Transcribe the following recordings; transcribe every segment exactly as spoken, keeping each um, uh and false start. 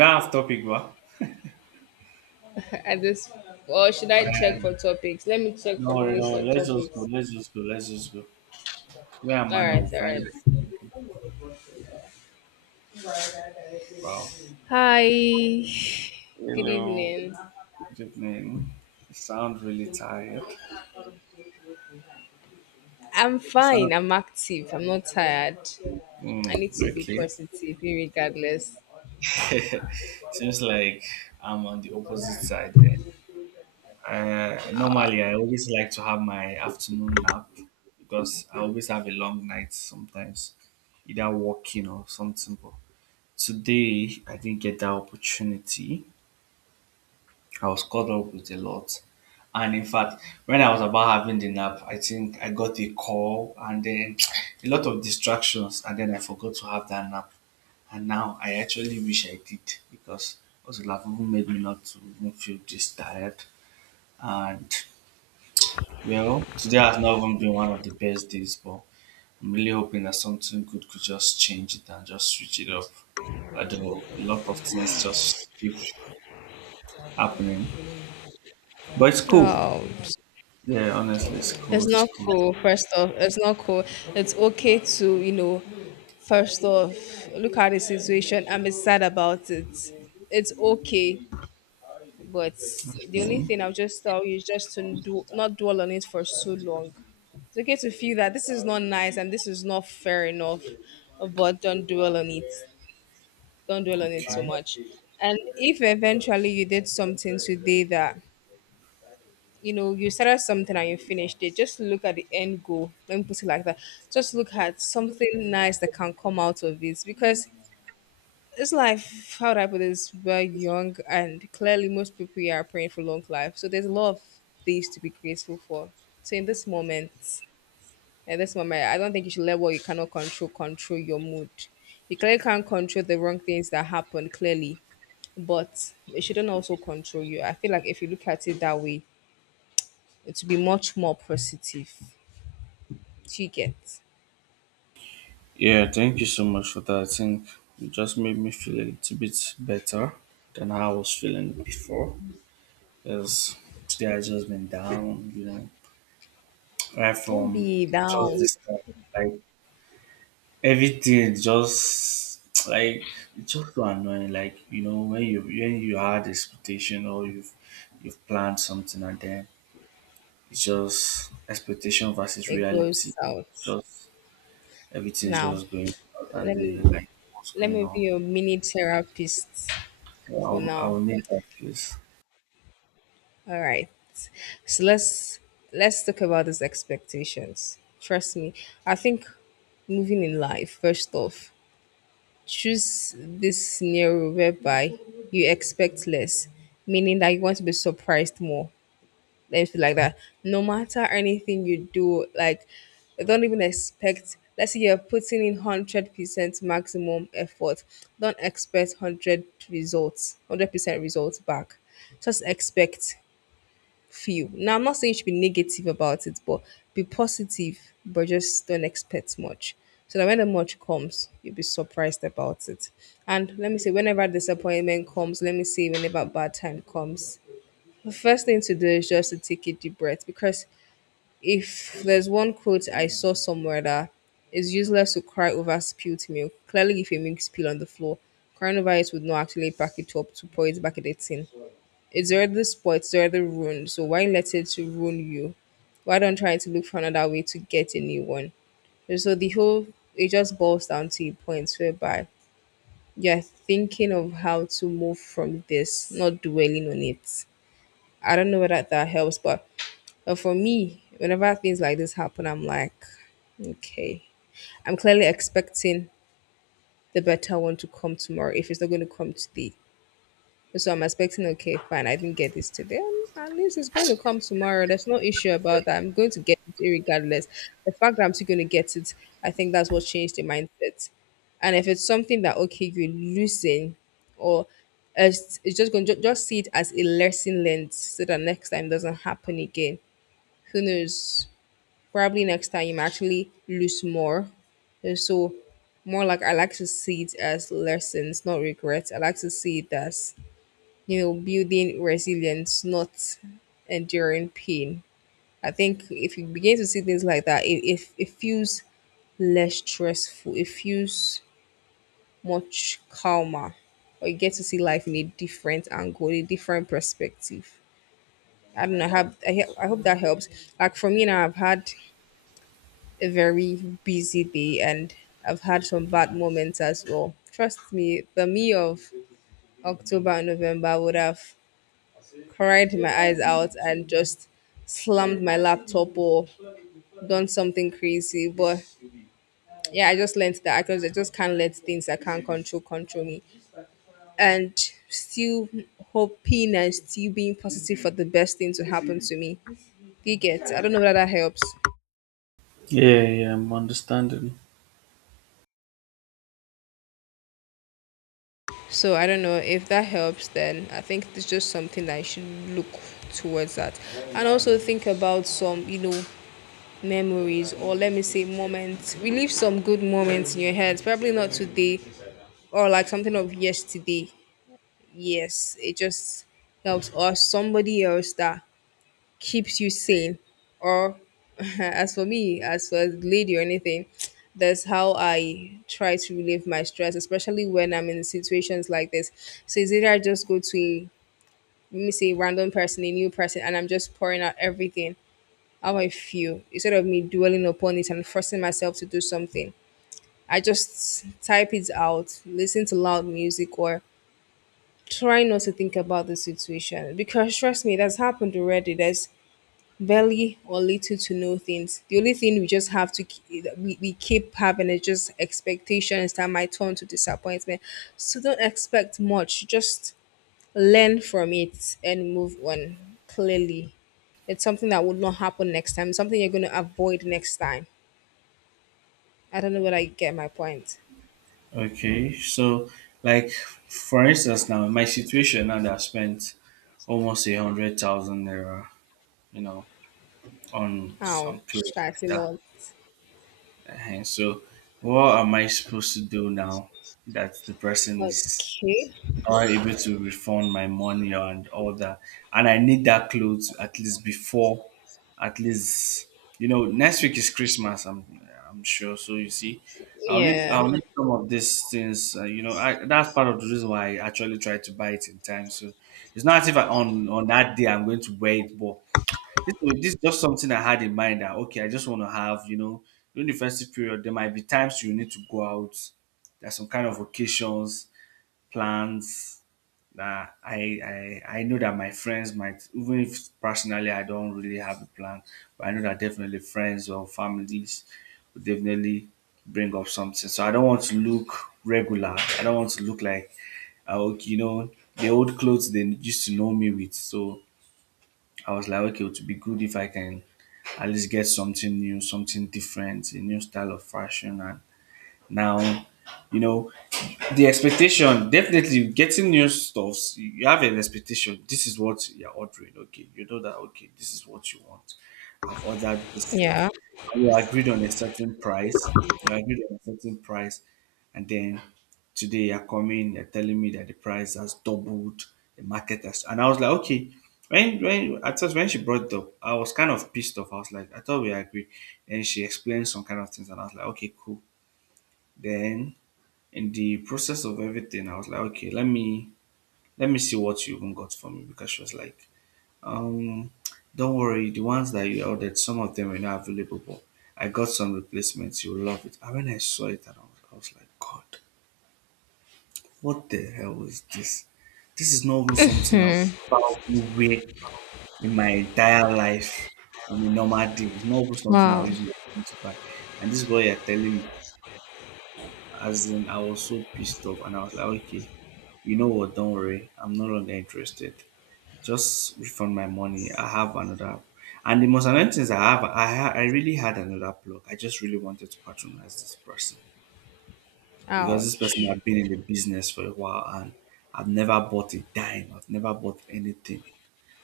We off topic, bro. At this Or should I check And for topics? Let me check for No the worry, no list worry. of Let's just go. topics. Let's just go. Let's just go. Where am All I now? We'll right, all find right. it. Wow. Hi. Good Hello. evening. Good evening. You sound really tired. I'm You fine. sound I'm active. I'm not tired. I mm, need to be okay. positive, regardless. Seems like I'm on the opposite side then. Uh, normally, I always like to have my afternoon nap because I always have a long night sometimes, either walking or something. But today, I didn't get that opportunity. I was caught up with a lot. And in fact, when I was about having the nap, I think I got a call and then a lot of distractions, and then I forgot to have that nap. And now I actually wish I did because what would have even made me not to even feel this tired. And well, today has not even been one of the best days, but I'm really hoping that something good could just change it and just switch it up. Although a lot of things just keep happening, but it's cool. Oh. Yeah, honestly, it's cool. It's It's not cool. cool, first off. It's not cool. It's okay to, you know, first off, look at the situation and be sad about it. It's okay. But the only Okay. thing I'll just tell you is just to do not dwell on it for so long. It's okay to feel that this is not nice and this is not fair enough, but don't dwell on it. Don't dwell on it so Okay. much. And if eventually you did something today that you know you started something and you finished it, just look at the end goal. Let me put it like that. Just look at something nice that can come out of it because it's life. How do I put this? We're young and clearly most people here are praying for long life, so there's a lot of things to be grateful for. So in this moment, at this moment, I don't think you should let what you cannot control control your mood. You clearly can't control the wrong things that happen, clearly, but it shouldn't also control you. I feel like if you look at it that way, it will be much more positive. Do you get? Yeah, thank you so much for that. I think you just made me feel a little bit better than how I was feeling before. Because today I just been down, you know, right Don't from be just down. this time. Like everything just like it's just so annoying. Like you know when you when you had expectation or you've you've planned something and then it's just expectation versus It reality. goes out. It's just everything's Now, just going south and let they're me like, what's let going me be on? your mini therapist So for I'll, now. I'll need that place. All right. So let's let's talk about these expectations. Trust me. I think moving in life, first off, choose this scenario whereby you expect less, meaning that you want to be surprised more. Let me feel like that. No matter anything you do, like don't even expect, let's say you're putting in hundred percent maximum effort. Don't expect hundred results, hundred percent results back. Just expect few. Now I'm not saying you should be negative about it, but be positive, but just don't expect much. So that when the much comes, you'll be surprised about it. And let me say, whenever disappointment comes, let me say, whenever bad time comes, the first thing to do is just to take a deep breath, because if there's one quote I saw somewhere that it's useless to cry over spilled milk. Clearly, if a milk spill on the floor, crying over it would not actually pack it up to pour it back in the tin. It's already spoiled, it's already ruined. So why let it ruin you? Why don't try to look for another way to get a new one? And so the whole it just boils down to a point whereby you're thinking of how to move from this, not dwelling on it. I don't know whether that helps, but but for me, whenever things like this happen, I'm like, okay, I'm clearly expecting the better one to come tomorrow if it's not going to come today. So I'm expecting, okay, fine, I didn't get this today. um, At least it's going to come tomorrow. There's no issue about that. I'm going to get it regardless. The fact that I'm still going to get it, I think that's what changed the mindset. And if it's something that, okay, you're losing, or it's, it's just going to just see it as a lesson learned so that next time doesn't happen again. Who knows? Probably next time actually lose more. Uh, So more like I like to see it as lessons, not regrets. I like to see it as, you know, building resilience, not enduring pain. I think if you begin to see things like that, it, it, it feels less stressful. It feels much calmer. Or you get to see life in a different angle, a different perspective. I don't know. I have I, he- I hope that helps. Like for me now, I've had a very busy day and I've had some bad moments as well. Trust me, the me of October and November would have cried my eyes out and just slammed my laptop or done something crazy. But yeah, I just learned that because I just can't let things I can't control control me. And still hoping and still being positive for the best thing to happen to me. Do you get? I don't know whether that helps. Yeah, yeah, I'm understanding. So I don't know if that helps. Then I think it's just something that I should look towards that, and also think about some, you know, memories, or let me say, moments. Relive some good moments in your head. Probably not today, or like something of yesterday. Yes, it just helps, or somebody else that keeps you sane, or as for me, as for a lady, or anything, that's how I try to relieve my stress, especially when I'm in situations like this. So it's either I just go to a, let me say, a random person, a new person, and I'm just pouring out everything how I feel, instead of me dwelling upon it and forcing myself to do something. I just type it out, listen to loud music, or try not to think about the situation because, trust me, that's happened already. There's barely or little to no things. The only thing we just have to ke- we, we keep having is just expectations that might turn to disappointment. So don't expect much. Just learn from it and move on. Clearly, it's something that will not happen next time. Something you're going to avoid next time. I don't know whether you get my point. Okay, so like for instance now, in my situation now that I spent almost a hundred thousand naira, you know, on some Ouch, clothes I like feel that. lot. uh So what am I supposed to do now that the person is Okay. not able to refund my money and all that. And I need that clothes at least before, at least you know, next week is Christmas. I'm I'm sure. So you see, I'll need Yeah. I'll need some of these things. Uh, you know, I, that's part of the reason why I actually try to buy it in time. So it's not as if I, on on that day I'm going to wear it, but this this is just something I had in mind that okay, I just want to have you know during the festive period there might be times you need to go out. There's some kind of occasions, plans that I, I I know that my friends might even if personally I don't really have a plan, but I know that definitely friends or families will definitely bring up something. So I don't want to look regular. I don't want to look like uh, okay, you know, the old clothes they used to know me with. So I was like, okay, it would be good if I can at least get something new, something different, a new style of fashion and now, you know, the expectation, definitely getting new stuffs, you have an expectation. This is what you're ordering. Okay. You know that, okay, this is what you want. I've ordered this set. Yeah. And we agreed on a certain price. You agreed on a certain price. And then today you're coming, you're telling me that the price has doubled, the market has. And I was like, okay. When, when at first when she brought it up, I was kind of pissed off. I was like, I thought we agreed. And she explained some kind of things, and I was like, okay, cool. Then in the process of everything, I was like, okay, let me let me see what you even got for me because she was like, um, don't worry, the ones that you ordered, some of them are not available, but I got some replacements. You will love it. And when I saw it, and I was, I was like, God, what the hell is this? This is not even something I'll Mm. ever wear in my entire life on a normal day. It's not even something I'll Wow. use my money to buy. And this is what you're telling me. As in, I was so pissed off, and I was like, okay, you know what? Don't worry. I'm no longer interested. Just refund my money. I have another. And the most annoying thing is I have, I, ha- I really had another plug. I just really wanted to patronize this person because this person Ouch. had been in the business for a while and I've never bought a dime. I've never bought anything.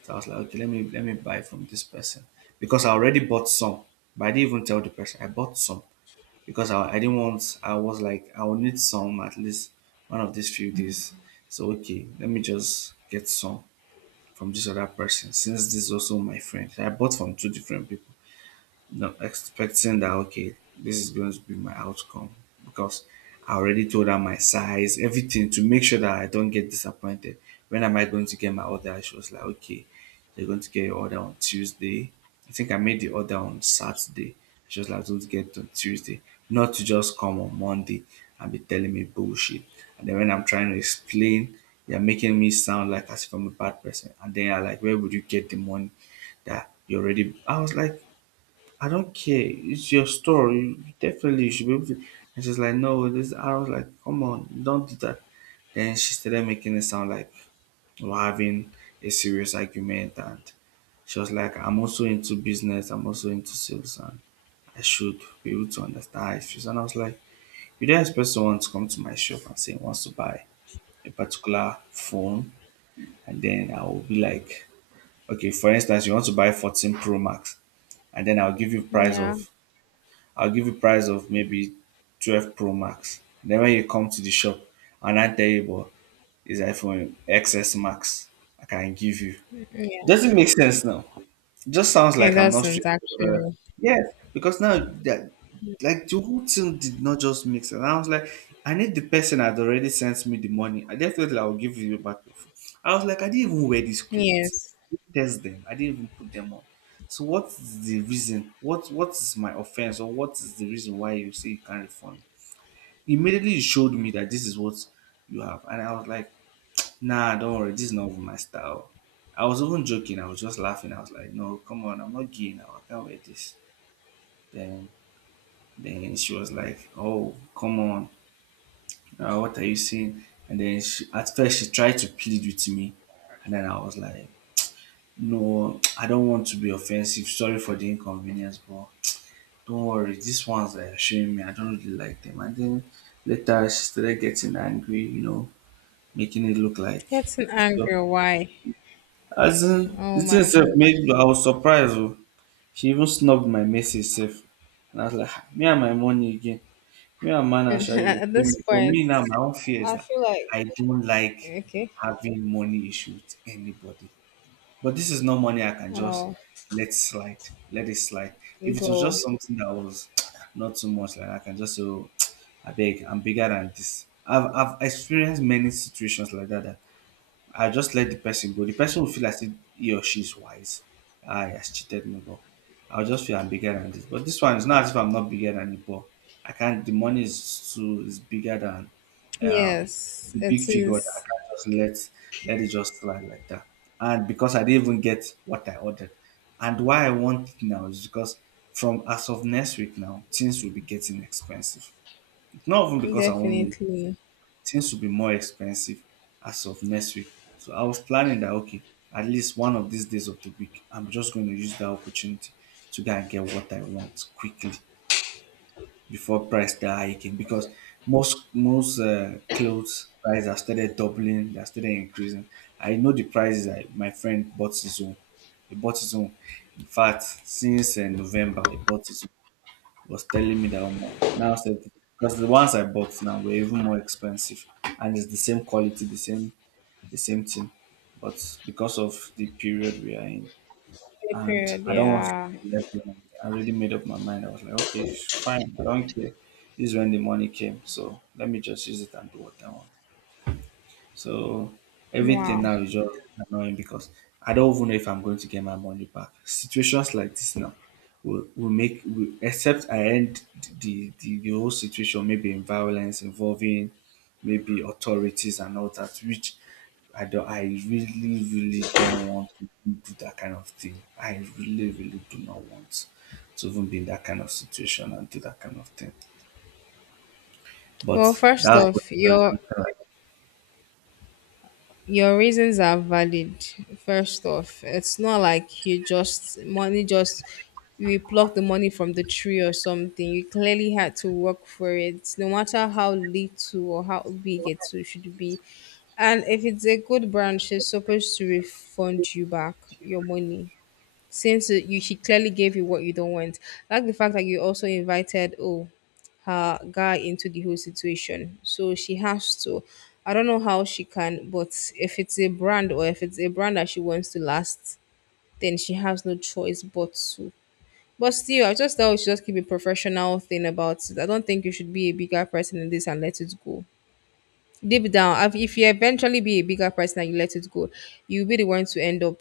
So I was like, okay, let me let me buy from this person because I already bought some, but I didn't even tell the person I bought some because I, I didn't want I was like I will need some at least one of these few days. So okay, let me just get some from this other person since this is also my friend. I bought from two different people. Not expecting that okay, this is going to be my outcome because I already told her my size, everything to make sure that I don't get disappointed. When am I going to get my order? She was like, okay, you're going to get your order on Tuesday. I think I made the order on Saturday. She was like, don't get it on Tuesday, not to just come on Monday and be telling me bullshit. And then when I'm trying to explain, you're making me sound like as if I'm a bad person. And then I like, where would you get the money that you already? I was like, I don't care. It's your store. You definitely you should be able to. And she's like, no, this. I was like, come on, don't do that. Then she started making it sound like we're having a serious argument, and she was like, I'm also into business. I'm also into sales, and I should be able to understand how it. And I was like, you don't expect someone to come to my shop and say he wants to buy a particular phone, and then I will be like, okay, for instance, you want to buy fourteen Pro Max, and then I'll give you price Yeah. of I'll give you price of maybe twelve Pro Max. Then when you come to the shop and I tell you, but it's iPhone X S Max, I can give you. Yeah. Does it make sense now? Just sounds It like I'm not straight. doesn't But, uh, actually. yes, because now that like the whole thing did not just mix sense. I was like, I need the person that already sent me the money. I definitely I will give you back your phone. I was like, I didn't even wear these clothes. Yes. I didn't test them. I didn't even put them on. So what is the reason? What what is my offense or what is the reason why you say you can't refund? Immediately you showed me that this is what you have, and I was like, nah, don't worry. This is not even my style. I was even joking. I was just laughing. I was like, no, come on. I'm not gay now. I can't wear this. Then, then she was like, oh, come on. Uh, what are you saying? And then she, at first she tried to plead with me. And then I was like, no, I don't want to be offensive. Sorry for the inconvenience, but don't worry. These ones are showing me. I don't really like them. And then later she started getting angry, you know, making it look like Getting angry. Why? as in, Oh the thing my itself god! made I was surprised. Oh. She even snubbed my message sef. And I was like, "Ah, me and my money again. Me and man Asha, you At pay me. this But point, me now, my own fear is I that feel like I don't like okay. having money issues with anybody. But this is not money I can just I'll let slide. Let it slide. If it was go. just something that was not too much, like I can just say, oh, I beg, I'm bigger than this. I've, I've experienced many situations like that, that I just let the person go. The person will feel as if he or she is wise. Ah, he has cheated me, but I'll just feel I'm bigger than this. But this one is not as if I'm not bigger than it, but I can't. The money is too is bigger than um, Yes, the big it figure. That I is can't just let let it just slide like that. And because I didn't even get what I ordered, and why I want it now is because from as of next week now, things will be getting expensive. Not even because I want it definitely things will be more expensive as of next week. So I was planning that, okay, at least one of these days of the week, I'm just going to use that opportunity to go and get what I want quickly before price start hiking because most most uh, clothes prices have started doubling, they have started increasing. I know the prices. I, my friend bought his own. He bought his own. In fact, since uh, November, he bought his own, was telling me that omo, now said because the ones I bought now were even more expensive, and it's the same quality, the same the same thing, but because of the period we are in, a and period. I don't want to Yeah. be left behind. I already made up my mind. I was like, okay, fine, I don't care. This is when the money came, so let me just use it and do what I want. So everything Wow. now is just annoying because I don't even know if I'm going to get my money back. Situations like this now will, will make, will, except I end the, the, the whole situation maybe in violence involving maybe authorities and all that, which I don't, I really, really don't want to do that kind of thing. I really, really do not want to even be in that kind of situation and do that kind of thing. But Well, first that's what off, your Your reasons are valid. First off, it's not like you just money just you pluck the money from the tree or something. You clearly had to work for it, no matter how little or how big it should be. And if it's a good brand, she's supposed to refund you back your money since it- you she clearly gave you what you don't want. Like the fact that you also invited oh her guy into the whole situation. So she has to. I don't know how she can, but if it's a brand, or if it's a brand that she wants to last, then she has no choice but to. But still, I just thought we should just keep a professional thing about it. I don't think you should be a bigger person in this and let it go. Deep down, if if you eventually be a bigger person and you let it go, you'll be the one to end up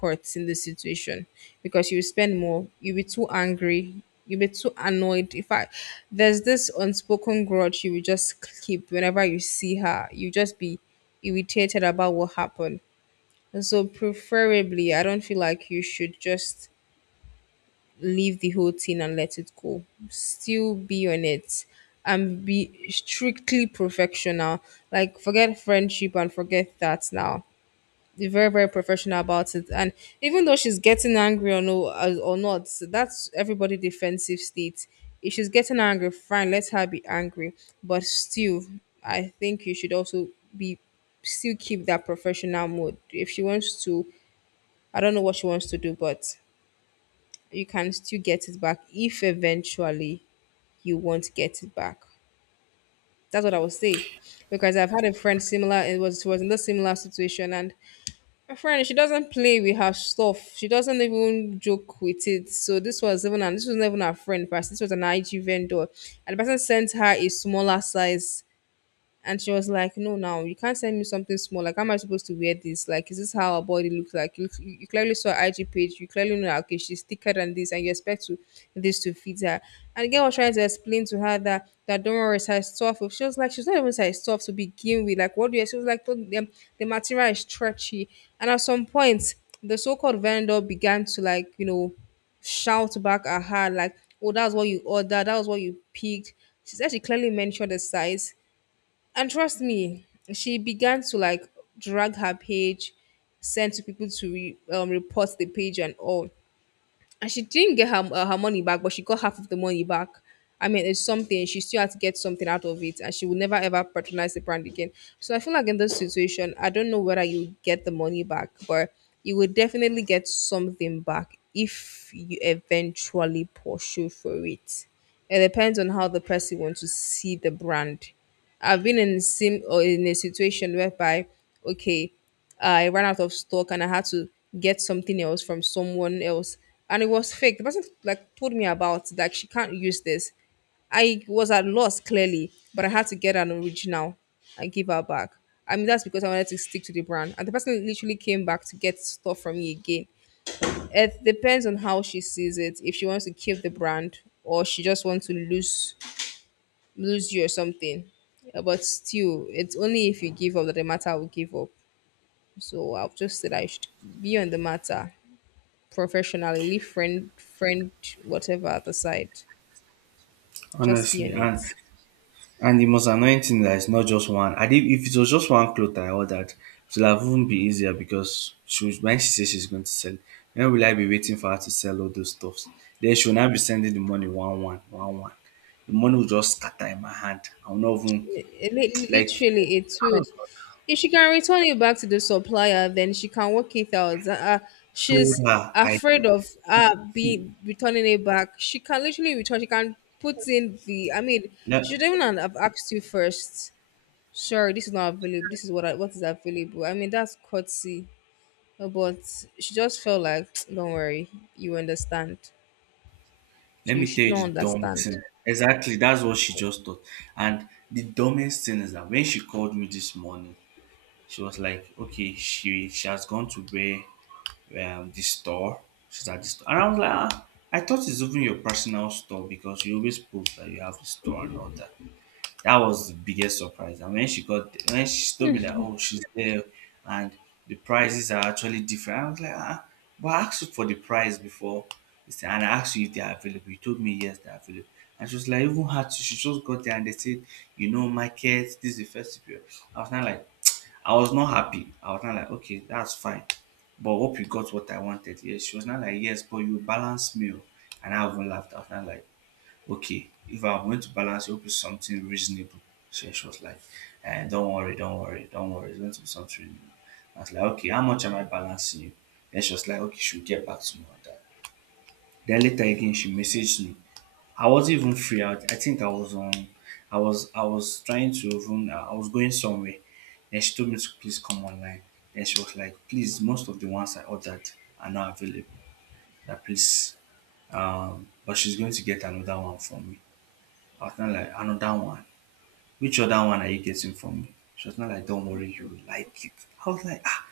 caught in the situation because you spend more, you'll be too angry, you'll be too annoyed. In fact, there's this unspoken grudge you will just keep whenever you see her. You just be irritated about what happened. And so preferably I don't feel like you should just leave the whole thing and let it go. Still be on it and be strictly professional. Like, forget friendship and forget that now they're very very professional about it. And even though she's getting angry or no, as- or not, so that's everybody defensive state. If she's getting angry, fine, let her be angry. But still, I think you should also be still keep that professional mode if she wants to. I don't know what she wants to do, but you can still get it back. If eventually you won't get it back, that's what I would say. Because I've had a friend similar. It was She was in the similar situation. And my friend, she doesn't play with her stuff. She doesn't even joke with it. So this was even an, this was not even her friend first. This was an I G vendor, and the person sent her a smaller size. And she was like, "No, now you can't send me something small. Like, how am I supposed to wear this? Like, is this how our body looks like? You, you clearly saw her I G page. You clearly know, that, okay, she's thicker than this, and you expect to, this to fit her." And the girl was trying to explain to her that, that don't worry, size twelve. She was like, she's not even size twelve to begin with. Like, what do you, she was like, the, the material is stretchy. And at some point, the so called vendor began to, like, you know, shout back at her like, "Oh, that's what you ordered. That was what you picked." She said she clearly mentioned the size, and trust me, she began to like drag her page, send to people to re, um, report the page and all. And she didn't get her, uh, her money back, but she got half of the money back. I mean, it's something. She still had to get something out of it, and she will never ever patronize the brand again. So I feel like in this situation, I don't know whether you get the money back, but you will definitely get something back if you eventually pursue for it. It depends on how the person wants to see the brand. I've been in sim or in a situation whereby, okay, I ran out of stock and I had to get something else from someone else, and it was fake. The person like told me about like she can't use this. I was at loss clearly, but I had to get an original and give her back. I mean that's because I wanted to stick to the brand, and the person literally came back to get stuff from me again. It depends on how she sees it. If she wants to keep the brand or she just wants to lose lose you or something. Uh, But still, it's only if you give up that the matter will give up. So I've just said I should be on the matter professionally, leave friend, friend, whatever at the side. Just be on honestly, and it. And the most annoying thing that it's not just one. I did, if it was just one cloth that I ordered, it would have even been easier because she was, when she says she's going to sell, when will I be waiting for her to sell all those stuffs? Then she will now be sending the money one one one one. The money will just scatter in my hand. I will not even It- it- like Literally, it would. If she can return it back to the supplier, then she can work it out. Uh, uh, told She's her I afraid of uh see. be returning it back. She can literally return. She can put in the. I mean, Let, she shouldn't even have asked you first. Sorry, this is not available. This is what I, what is available. I mean, that's courtesy. Uh, But she just felt like, don't worry, you understand. So Let you me tell should you not the dumb understand. thing. Exactly, that's what she just thought. And the dumbest thing is that when she called me this morning, she was like, okay, she she has gone to where, um, this store. She's at this store, and I was like, ah, I thought it's even your personal store because you always post that you have a store and all that. That was the biggest surprise. And when she got, when she told me that, oh, she's there, and the prices are actually different. I was like, ah, but I asked you for the price before. She said, and I asked you if they are available. You told me yes, they are available. And she was like, even had to, she just got there and they said, you know, market, this is the first period. I was not like, I was not happy. I was not like, okay, that's fine. But hope you got what I wanted. Yes, she was not like, yes, but you balance me. Oh." And I even laughed. I was not like, okay, if I'm going to balance, it hope it's something reasonable. So she was like, eh, don't worry, don't worry, don't worry. It's going to be something reasonable. I was like, okay, how much am I balancing you? Then she was like, okay, she'll get back to me on that. Then later again, she messaged me. I wasn't even free. I, I think I was on. I was I was trying to even. uh, I was going somewhere. Then she told me to please come online. Then she was like, please, most of the ones I ordered are not available. That please, um, but she's going to get another one from me. I was not like another one. Which other one are you getting from me? She was not like, don't worry, you will like it. I was like, "Ah,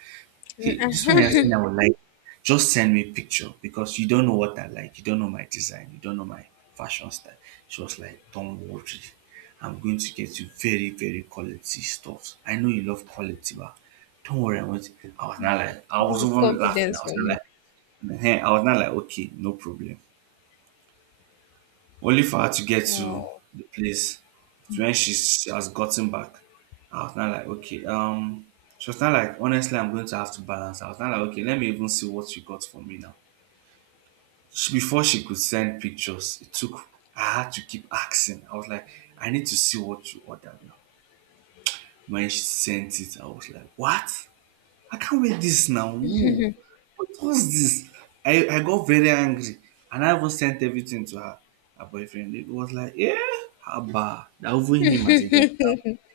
he, this one you're saying I would like, just send me picture because you don't know what I like. You don't know my design. You don't know my fashion style. She was like, don't worry. I'm going to get you very, very quality stuff. I know you love quality, but don't worry. I want. I was not like, I It's was the even laughing. I confidence was for not me. like, "Ehen." I was not like, okay, no problem only for her to get to Oh, the place, to when she, she has gotten back. I was not like, okay, um, she was not like, honestly, I'm going to have to balance. I was not like, okay, let me even see what you got for me now. She, before she could send pictures, it took, I had to keep asking. I was like, I need to see what you ordered now. When she sent it, I was like, what? I can't wear this now. No. What was this? I, I got very angry and I even sent everything to her, her boyfriend. It was like, yeah, haba. That even him as a guy.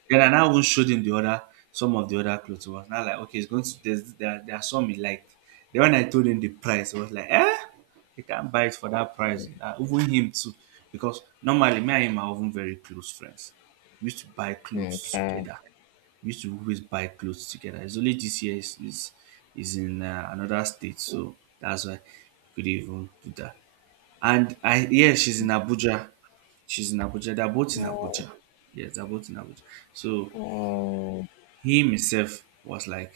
Then I now even showed him the other, some of the other clothes. It was now like, okay, it's going to, there's, there, there are some he liked. Then when I told him the price, it was like, eh, he can't buy it for that price. Uh, even him too. Because normally me and him are even very close friends. We used to buy clothes okay. together, we used to always buy clothes together. It's only this year is is, is in uh, another state, so that's why we couldn't even do that. And I, yeah, she's in Abuja. She's in Abuja. They're both in Oh, Abuja. Yes, they're both in Abuja. So oh. him himself was like,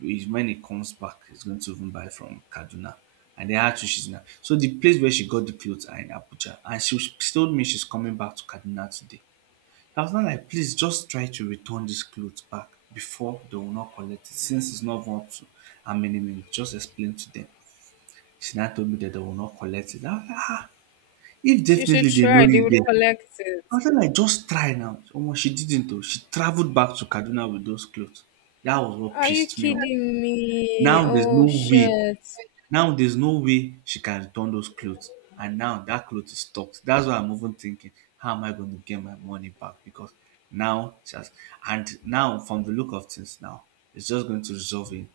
he- when he comes back, he's going to even buy from Kaduna. And they had to, she's in. So the place where she got the clothes are in Abuja, and she, was- she told me she's coming back to Kaduna today. I was now like, please just try to return this clothes back before they will not collect it. Since it's not even up to how many minutes, just explain to them. She now told me that they will not collect it. I was like, ah, if She should definitely they know try. They you would there. collect I it. was like, "Like, just try now. Omo, she didn't though. She traveled back to Kaduna with those clothes. That was what Are you pissed me off. kidding Now me? there's Oh, no way shit. now there's no way she can return those clothes. And now that clothes is stocked. That's why I'm even thinking, how am I going to get my money back? Because now she has, and now from the look of things now, it's just going to resolve in,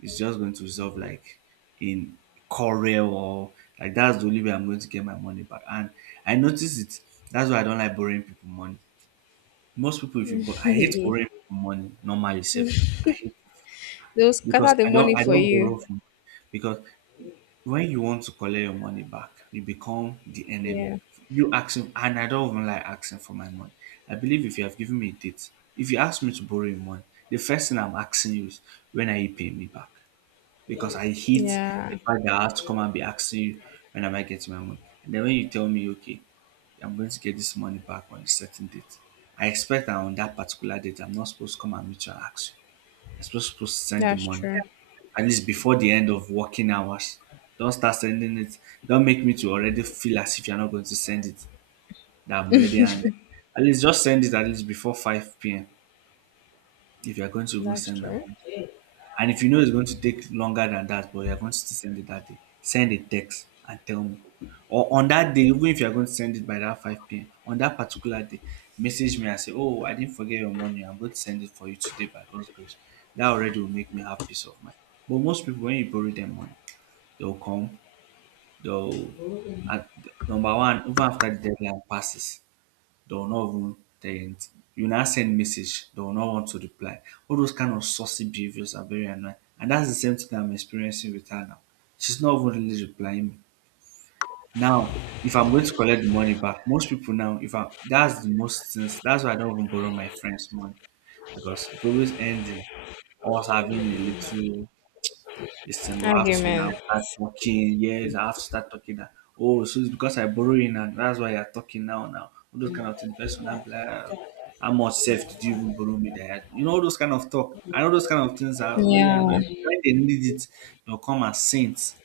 it's just going to resolve like in Corel or, like, that's the only way I'm going to get my money back. And I notice it. That's why I don't like borrowing people money. Most people, if you borrow, I hate They borrowing people money normally safe. I hate it will scatter because the I money don't I for don't you. borrow from because when you want to collect your money back, you become the Yeah. enemy. You ask him, and I don't even like asking for my money. I believe if you have given me a date, if you ask me to borrow your money, the first thing I'm asking you is, when are you paying me back? Because I hate the Yeah. fact that I have to come and be asking you, when am I getting my money? And then when you tell me, okay, I'm going to get this money back on a certain date, I expect that on that particular date, I'm not supposed to come and meet you and ask you. You're supposed supposed to send the That's money true. at least before the end of working hours. Don't start sending it. Don't make me to already feel as if you're not going to send it. That I'm already angry. At least just send it at least before five p m if you're going to even That's send my true. money. And if you know it's going to take longer than that, but you're going to still send it that day, send a text and tell me. Or on that day, even if you're going to send it by that five p m, on that particular day, message me and say, oh, I didn't forget your money. I'm going to send it for you today by God's grace. That already will make me have peace of mind. But most people, when you borrow them money, they'll come, they'll, at, number one, even after the deadline passes, they will not even um you now send message, they will not want to reply. All those kind of saucy behaviors are very annoying and that's the same thing that I'm experiencing with her now. She's not even really replying me. Now if I'm going to collect the money back, most people now if I that's the most things that's why I don't even borrow my friends money because it always ends in us having a little this thing will have to now Argument. start talking. Yes, I have to start talking that. Oh, so it's because I borrow in and that's why you're talking now now. All those kind of things. The person will now be like, "Ah, how much self did you even borrow me there?" You know, all those kind of talk. I know those kind of things are really Yeah. No. annoying. When they need it, they'll come as saints.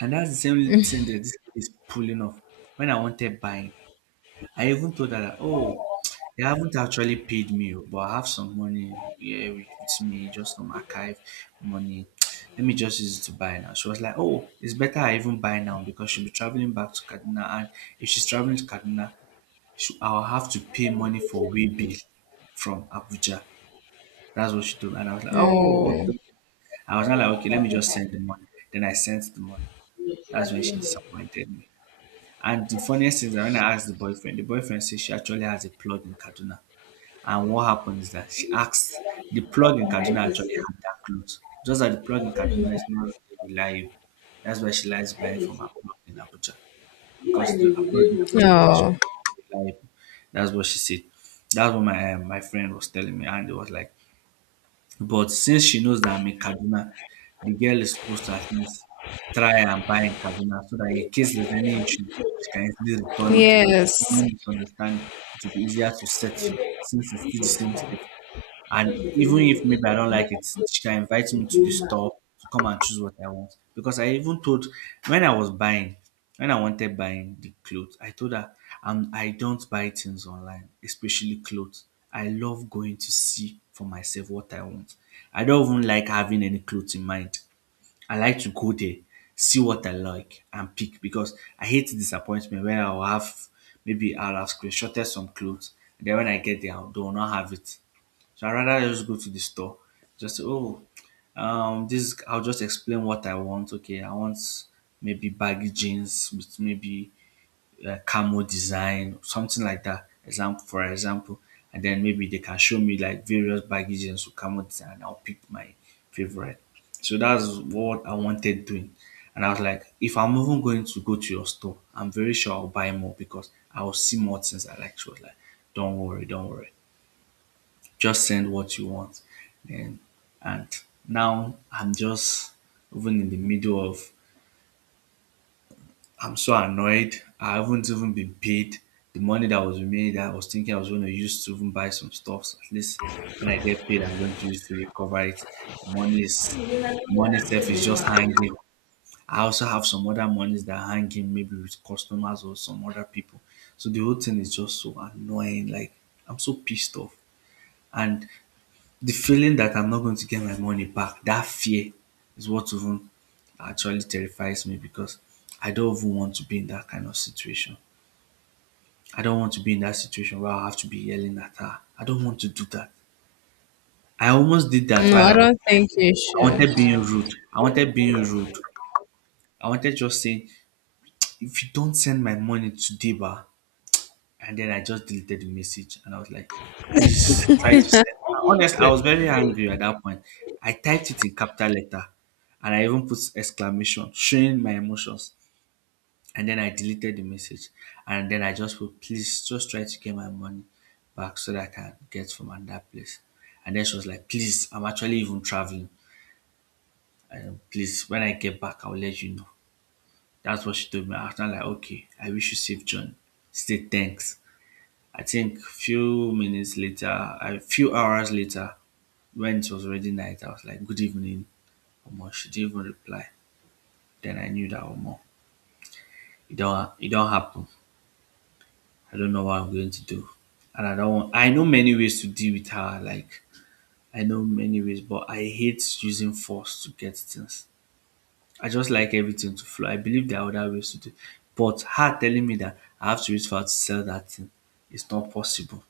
And that's the same thing that this is pulling off. When I wanted buying, I even told her that, oh, they haven't actually paid me, oh, but I have some money here with with me, just some archive money. Let me just use it to buy now. She was like, oh, it's better I even buy now because she'll be traveling back to Kaduna. And if she's traveling to Kaduna, she, I'll have to pay money for way bill from Abuja. That's what she told me. And I was like, No. oh, okay. I was not like, okay, let me just send the money. Then I sent the money. That's when she disappointed me. And the funniest thing is that when I asked the boyfriend, the boyfriend says she actually has a plug in Kaduna. And what happened is that she asked the plug in Kaduna actually had that clothes. Just that the plug in Kaduna is not really reliable. That's why she likes buying from her plug in Abuja. Because the her plug in Abuja is reliable. That's what she said. That's what my uh, my friend was telling me, and it was like but since she knows that I'm in Kaduna, the girl is supposed to at least try and buy in Kaduna so that in case there's any issue, she can easily return it, or if Yes. any misunderstand, it will be easier to settle since it's still the same state. And even if maybe I don't like it, she can invite me to the store to come and choose what I want. Because I even told when I was buying, when I wanted buying the clothes, I told her um, I don't buy things online, especially clothes. I love going to see for myself what I want. I don't even like having any clothes in mind. I like to go there, see what I like, and pick, because I hate disappointment when I'll have maybe I'll have screenshotted some clothes. And then when I get there, I'll- they will not have it. So I rather just go to the store, just say, oh, um, this I'll just explain what I want. Okay, I want maybe baggy jeans with maybe uh, camo design, something like that. Example for example, and then maybe they can show me like various baggy jeans with camo design. And I'll pick my favorite. So that's what I wanted doing. And I was like, if I'm even going to go to your store, I'm very sure I'll buy more because I'll see more things I like. She was like, don't worry, don't worry. Just send what you want. And and now I'm just even in the middle of I'm so annoyed. I haven't even been paid. The money that was made, I was thinking I was going to use to even buy some stuff. At least when I get paid, I'm going to use to recover it. The money is money itself is just hanging. I also have some other monies that are hanging, maybe with customers or some other people. So the whole thing is just so annoying. Like I'm so pissed off. And the feeling that I'm not going to get my money back, that fear is what even actually terrifies me, because I don't even want to be in that kind of situation. I don't want to be in that situation where I have to be yelling at her. I don't want to do that. I almost did that No, while I I was don't like, think you I should. wanted being rude. I wanted being rude. I wanted just saying, if you don't send my money today, ba, and then I just deleted the message and I was like, please try to send. Honestly, I was very angry at that point. I typed it in capital letter and I even put exclamation, showing my emotions. And then I deleted the message. And then I just put, please just try to get my money back so that I can get from another place. And then she was like, please, I'm actually even traveling. And please, when I get back, I'll let you know. That's what she told me. I was not like, okay, I wish you safe journey. Stay thanks. I think few minutes later, a few hours later, when it was already night, I was like, "Good evening." Omo, she didn't even reply. Then I knew that Omo, it don't it don't happen. I don't know what I'm going to do, and I don't want. I know many ways to deal with her. Like I know many ways, but I hate using force to get things. I just like everything to flow. I believe there are other ways to do, but her telling me that I have to use for her to sell that thing, it's not possible.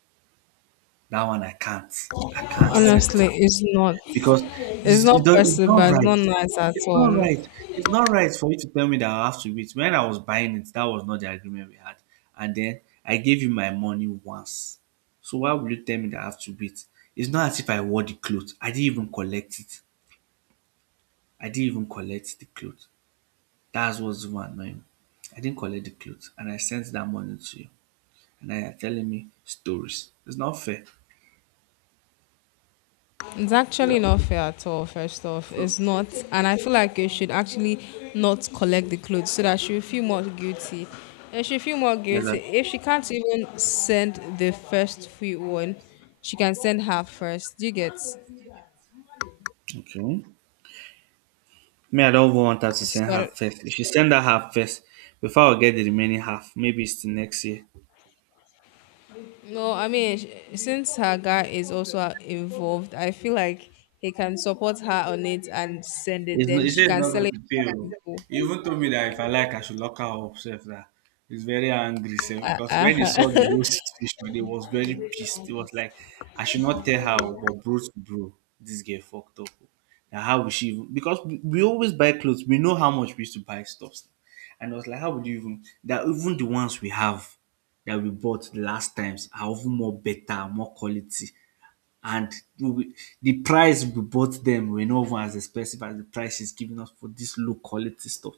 That one I can't. I can't Honestly, accept. it's not. Because It's this, not it does, it's possible. not It's right. not nice at It's not all. right. It's not right for you to tell me that I have to wait. When I was buying it, that was not the agreement we had. And then I gave you my money once. So why would you tell me that I have to wait? It's not as if I wore the clothes. I didn't even collect it. I didn't even collect the clothes. That's what's even annoying. I didn't collect the clothes and I sent that money to you. And now you're telling me stories. It's not fair. It's So, actually not fair at all, first off. so, It's not. And I feel like you should actually not collect the clothes so that she will feel more guilty. And she feel more yeah, guilty. like, If she can't even send the first free one, she can send her first. Do you get? So, okay. Me, I don't even want her to send I- half first. If she send that half first, before I get the remaining half, maybe it's the next year. no, I mean, sh- since her guy is also uh, involved, I feel like he can support her on it and send it. It's not, Then he she said it's can not sell going it to pay. That's to oh. it. people. He even told me that if I like, I should lock her up. Self that he's very angry, self, Uh, because when he uh, saw the whole situation, he was very pissed. He was like, I should not tell her, oh, but bro to bro, this girl fucked up, oh. Now how would she even? Because we we always buy clothes, we know how much we used to buy stuff, and I was like, how would you even? That even the ones we have that we bought the last times are even more better, more quality, and we, the price we bought them were not even as expensive as the price she's giving us for this low quality stuff.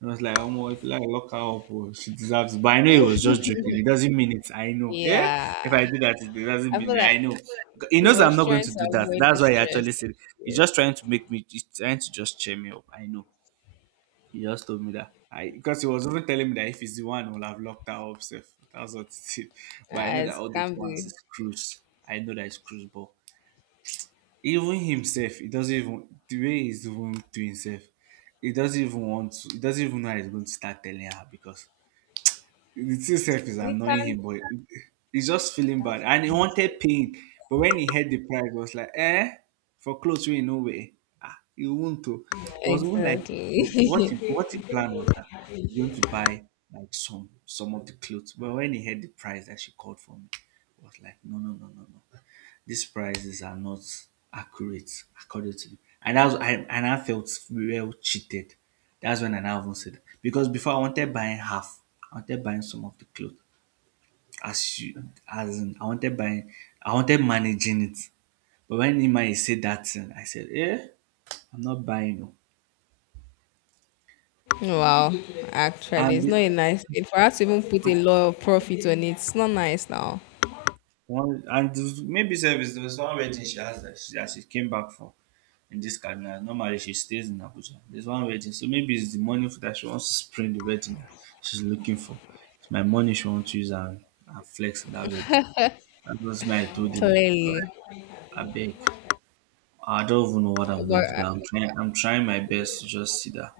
And I was like, oh, my, if you like lock her up, oh, she deserves it. But I know he was just joking. It doesn't mean it. I know. Eh? If I yeah. do that, it doesn't I mean feel it. I like know. He he knows I'm was not going trying to to do that. avoid the That's why he stress. actually said it. He's Yes, just trying to make me, he's trying to just cheer me up. I know. He just told me that. I because he was even telling me that if he's the one, will have locked her up safe. That's what he said. But I know that as all those can ones be. is cruise. I know that it's cruise, but even himself he doesn't even the way he's even to himself he doesn't even want to he doesn't even know how he's going to start telling her, because the thing self is He annoying can't him, but he's just feeling bad and he wanted pain, but when he heard the price he was like eh for clothes we no way, ah he won't to, it was even like exactly. what he what he planned was that he's going to buy like some some of the clothes, but when he heard the price that she called for me, it was like no no no no no, these prices are not accurate according to, and that's I and I felt real cheated. That's when I now even said because before I wanted buying half, I wanted buying some of the clothes. As you as in I wanted buying I wanted managing it. But when Nima said that thing, I said, eh, I'm not buying no. Wow, actually, And it's not a the, nice thing for us to even put a lot of profit on it. It's not nice now, one and the, maybe service there was one wedding she asked that she, that she came back for. In this Kaduna. Normally she stays in Abuja. There's one wedding, so maybe it's the money that she wants to spend the wedding that she's looking for. It's my money she wants to use and, and flex in that wedding. That was my I told him. God, clearly. I beg. I don't even know what I'm But going to do. I'm trying. I'm trying my best to just see that.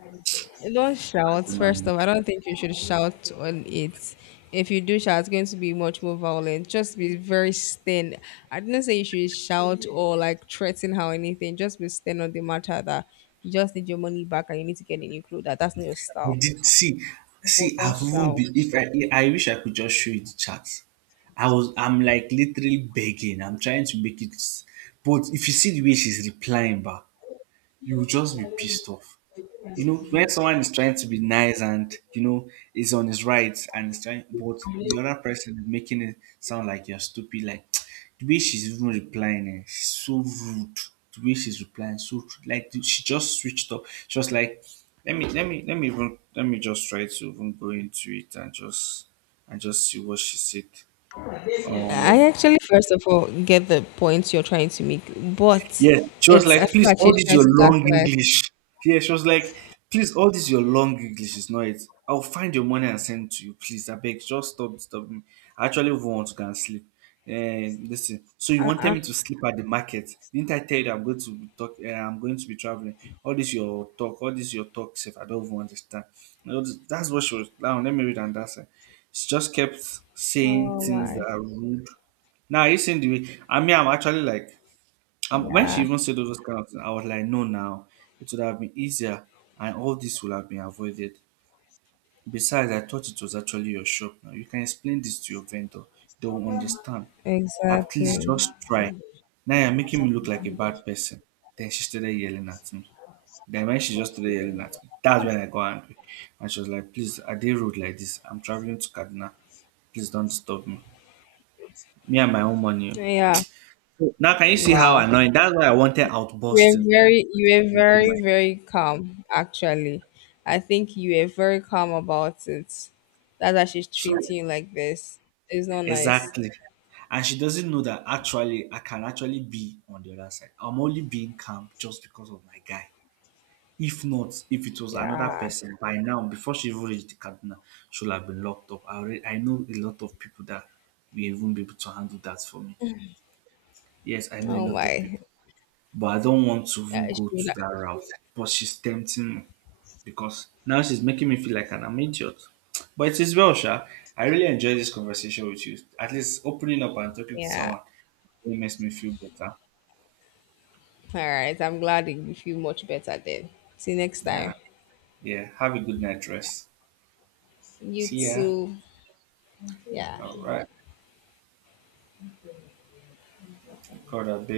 don't shout, first I of all. I don't think you should shout on it. If you do shout, it's going to be much more violent. Just be very stern. I didn't say you should shout or like threaten her or anything. Just be stern on the matter that you just need your money back and you need to get a new clothes. That that's not your style. did see. But See, don't I've even shout. been. If I, I wish I could just show you the chat. I was. I'm like literally begging. I'm trying to make it. But if you see the way she's replying, back. You will just be pissed off. You know, when someone is trying to be nice and you know is on his rights and is trying, but the other person is making it sound like you're stupid. Like the way she's even replying eh, she's so rude. The way she's replying, so rude. Like she just switched up. She was like, "Let me, let me, let me even, let me just try to even go into it and just and just see what she said." Um, I actually, first of all, get the points you're trying to make, but Yeah, she was it's I like, feel please, like all she's this trying your to long gaslight. English. Yeah, she was like, please, all this your long English is not it. I'll find your money and send to you, please. I beg, just stop disturbing me. I actually even want to go and sleep. And listen, so you wanted Uh-uh. me to sleep at the market. Didn't I tell you I'm going to be talk, uh, I'm going to be traveling? All this your talk, all this your talk, safe. I don't even understand. You know, this- that's what she was. Now let me read and that's it. She just kept saying Oh things my, that are rude. Now you seen the way I mean I'm actually like um, when she yeah, even said all those kind of things, I was like, no, now it would have been easier, and all this would have been avoided. Besides, I thought it was actually your shop. Now you can explain this to your vendor; they will understand. At exactly. least just try. Now you're making me look like a bad person. Then she started yelling at me. Then when she just started yelling at me, that's when I got angry, and she was like, "Please, are they rude like this. I'm traveling to Kaduna. Please don't disturb me. Me and my own money, oh." Yeah. So now can you see how Wow. annoying? That's why I wanted You were outbursting. very you were very, very calm, actually. I think you were very calm about it. That's why she's So treating you like this. It's not nice. exactly. And she doesn't know that actually I can actually be on the other side. I'm only being calm just because of my guy. If not, if it was another Yeah. person by now, before she even reached the Kaduna, she would have been locked up. I already, I know a lot of people that will even be able to handle that for me. Yes, I know a Oh lot of people, my. but I don't want to Yeah, even go she would to that route. But she's tempting me. Because now she's making me feel like an I'm idiot. But it is well, Sha. I really enjoy this conversation with you. At least opening up and talking to yeah. someone really makes me feel better. All right. I'm glad you feel much better then. See you next time. Yeah. Yeah. Have a good night rest. You See ya. too. Yeah. All right. Call that babe.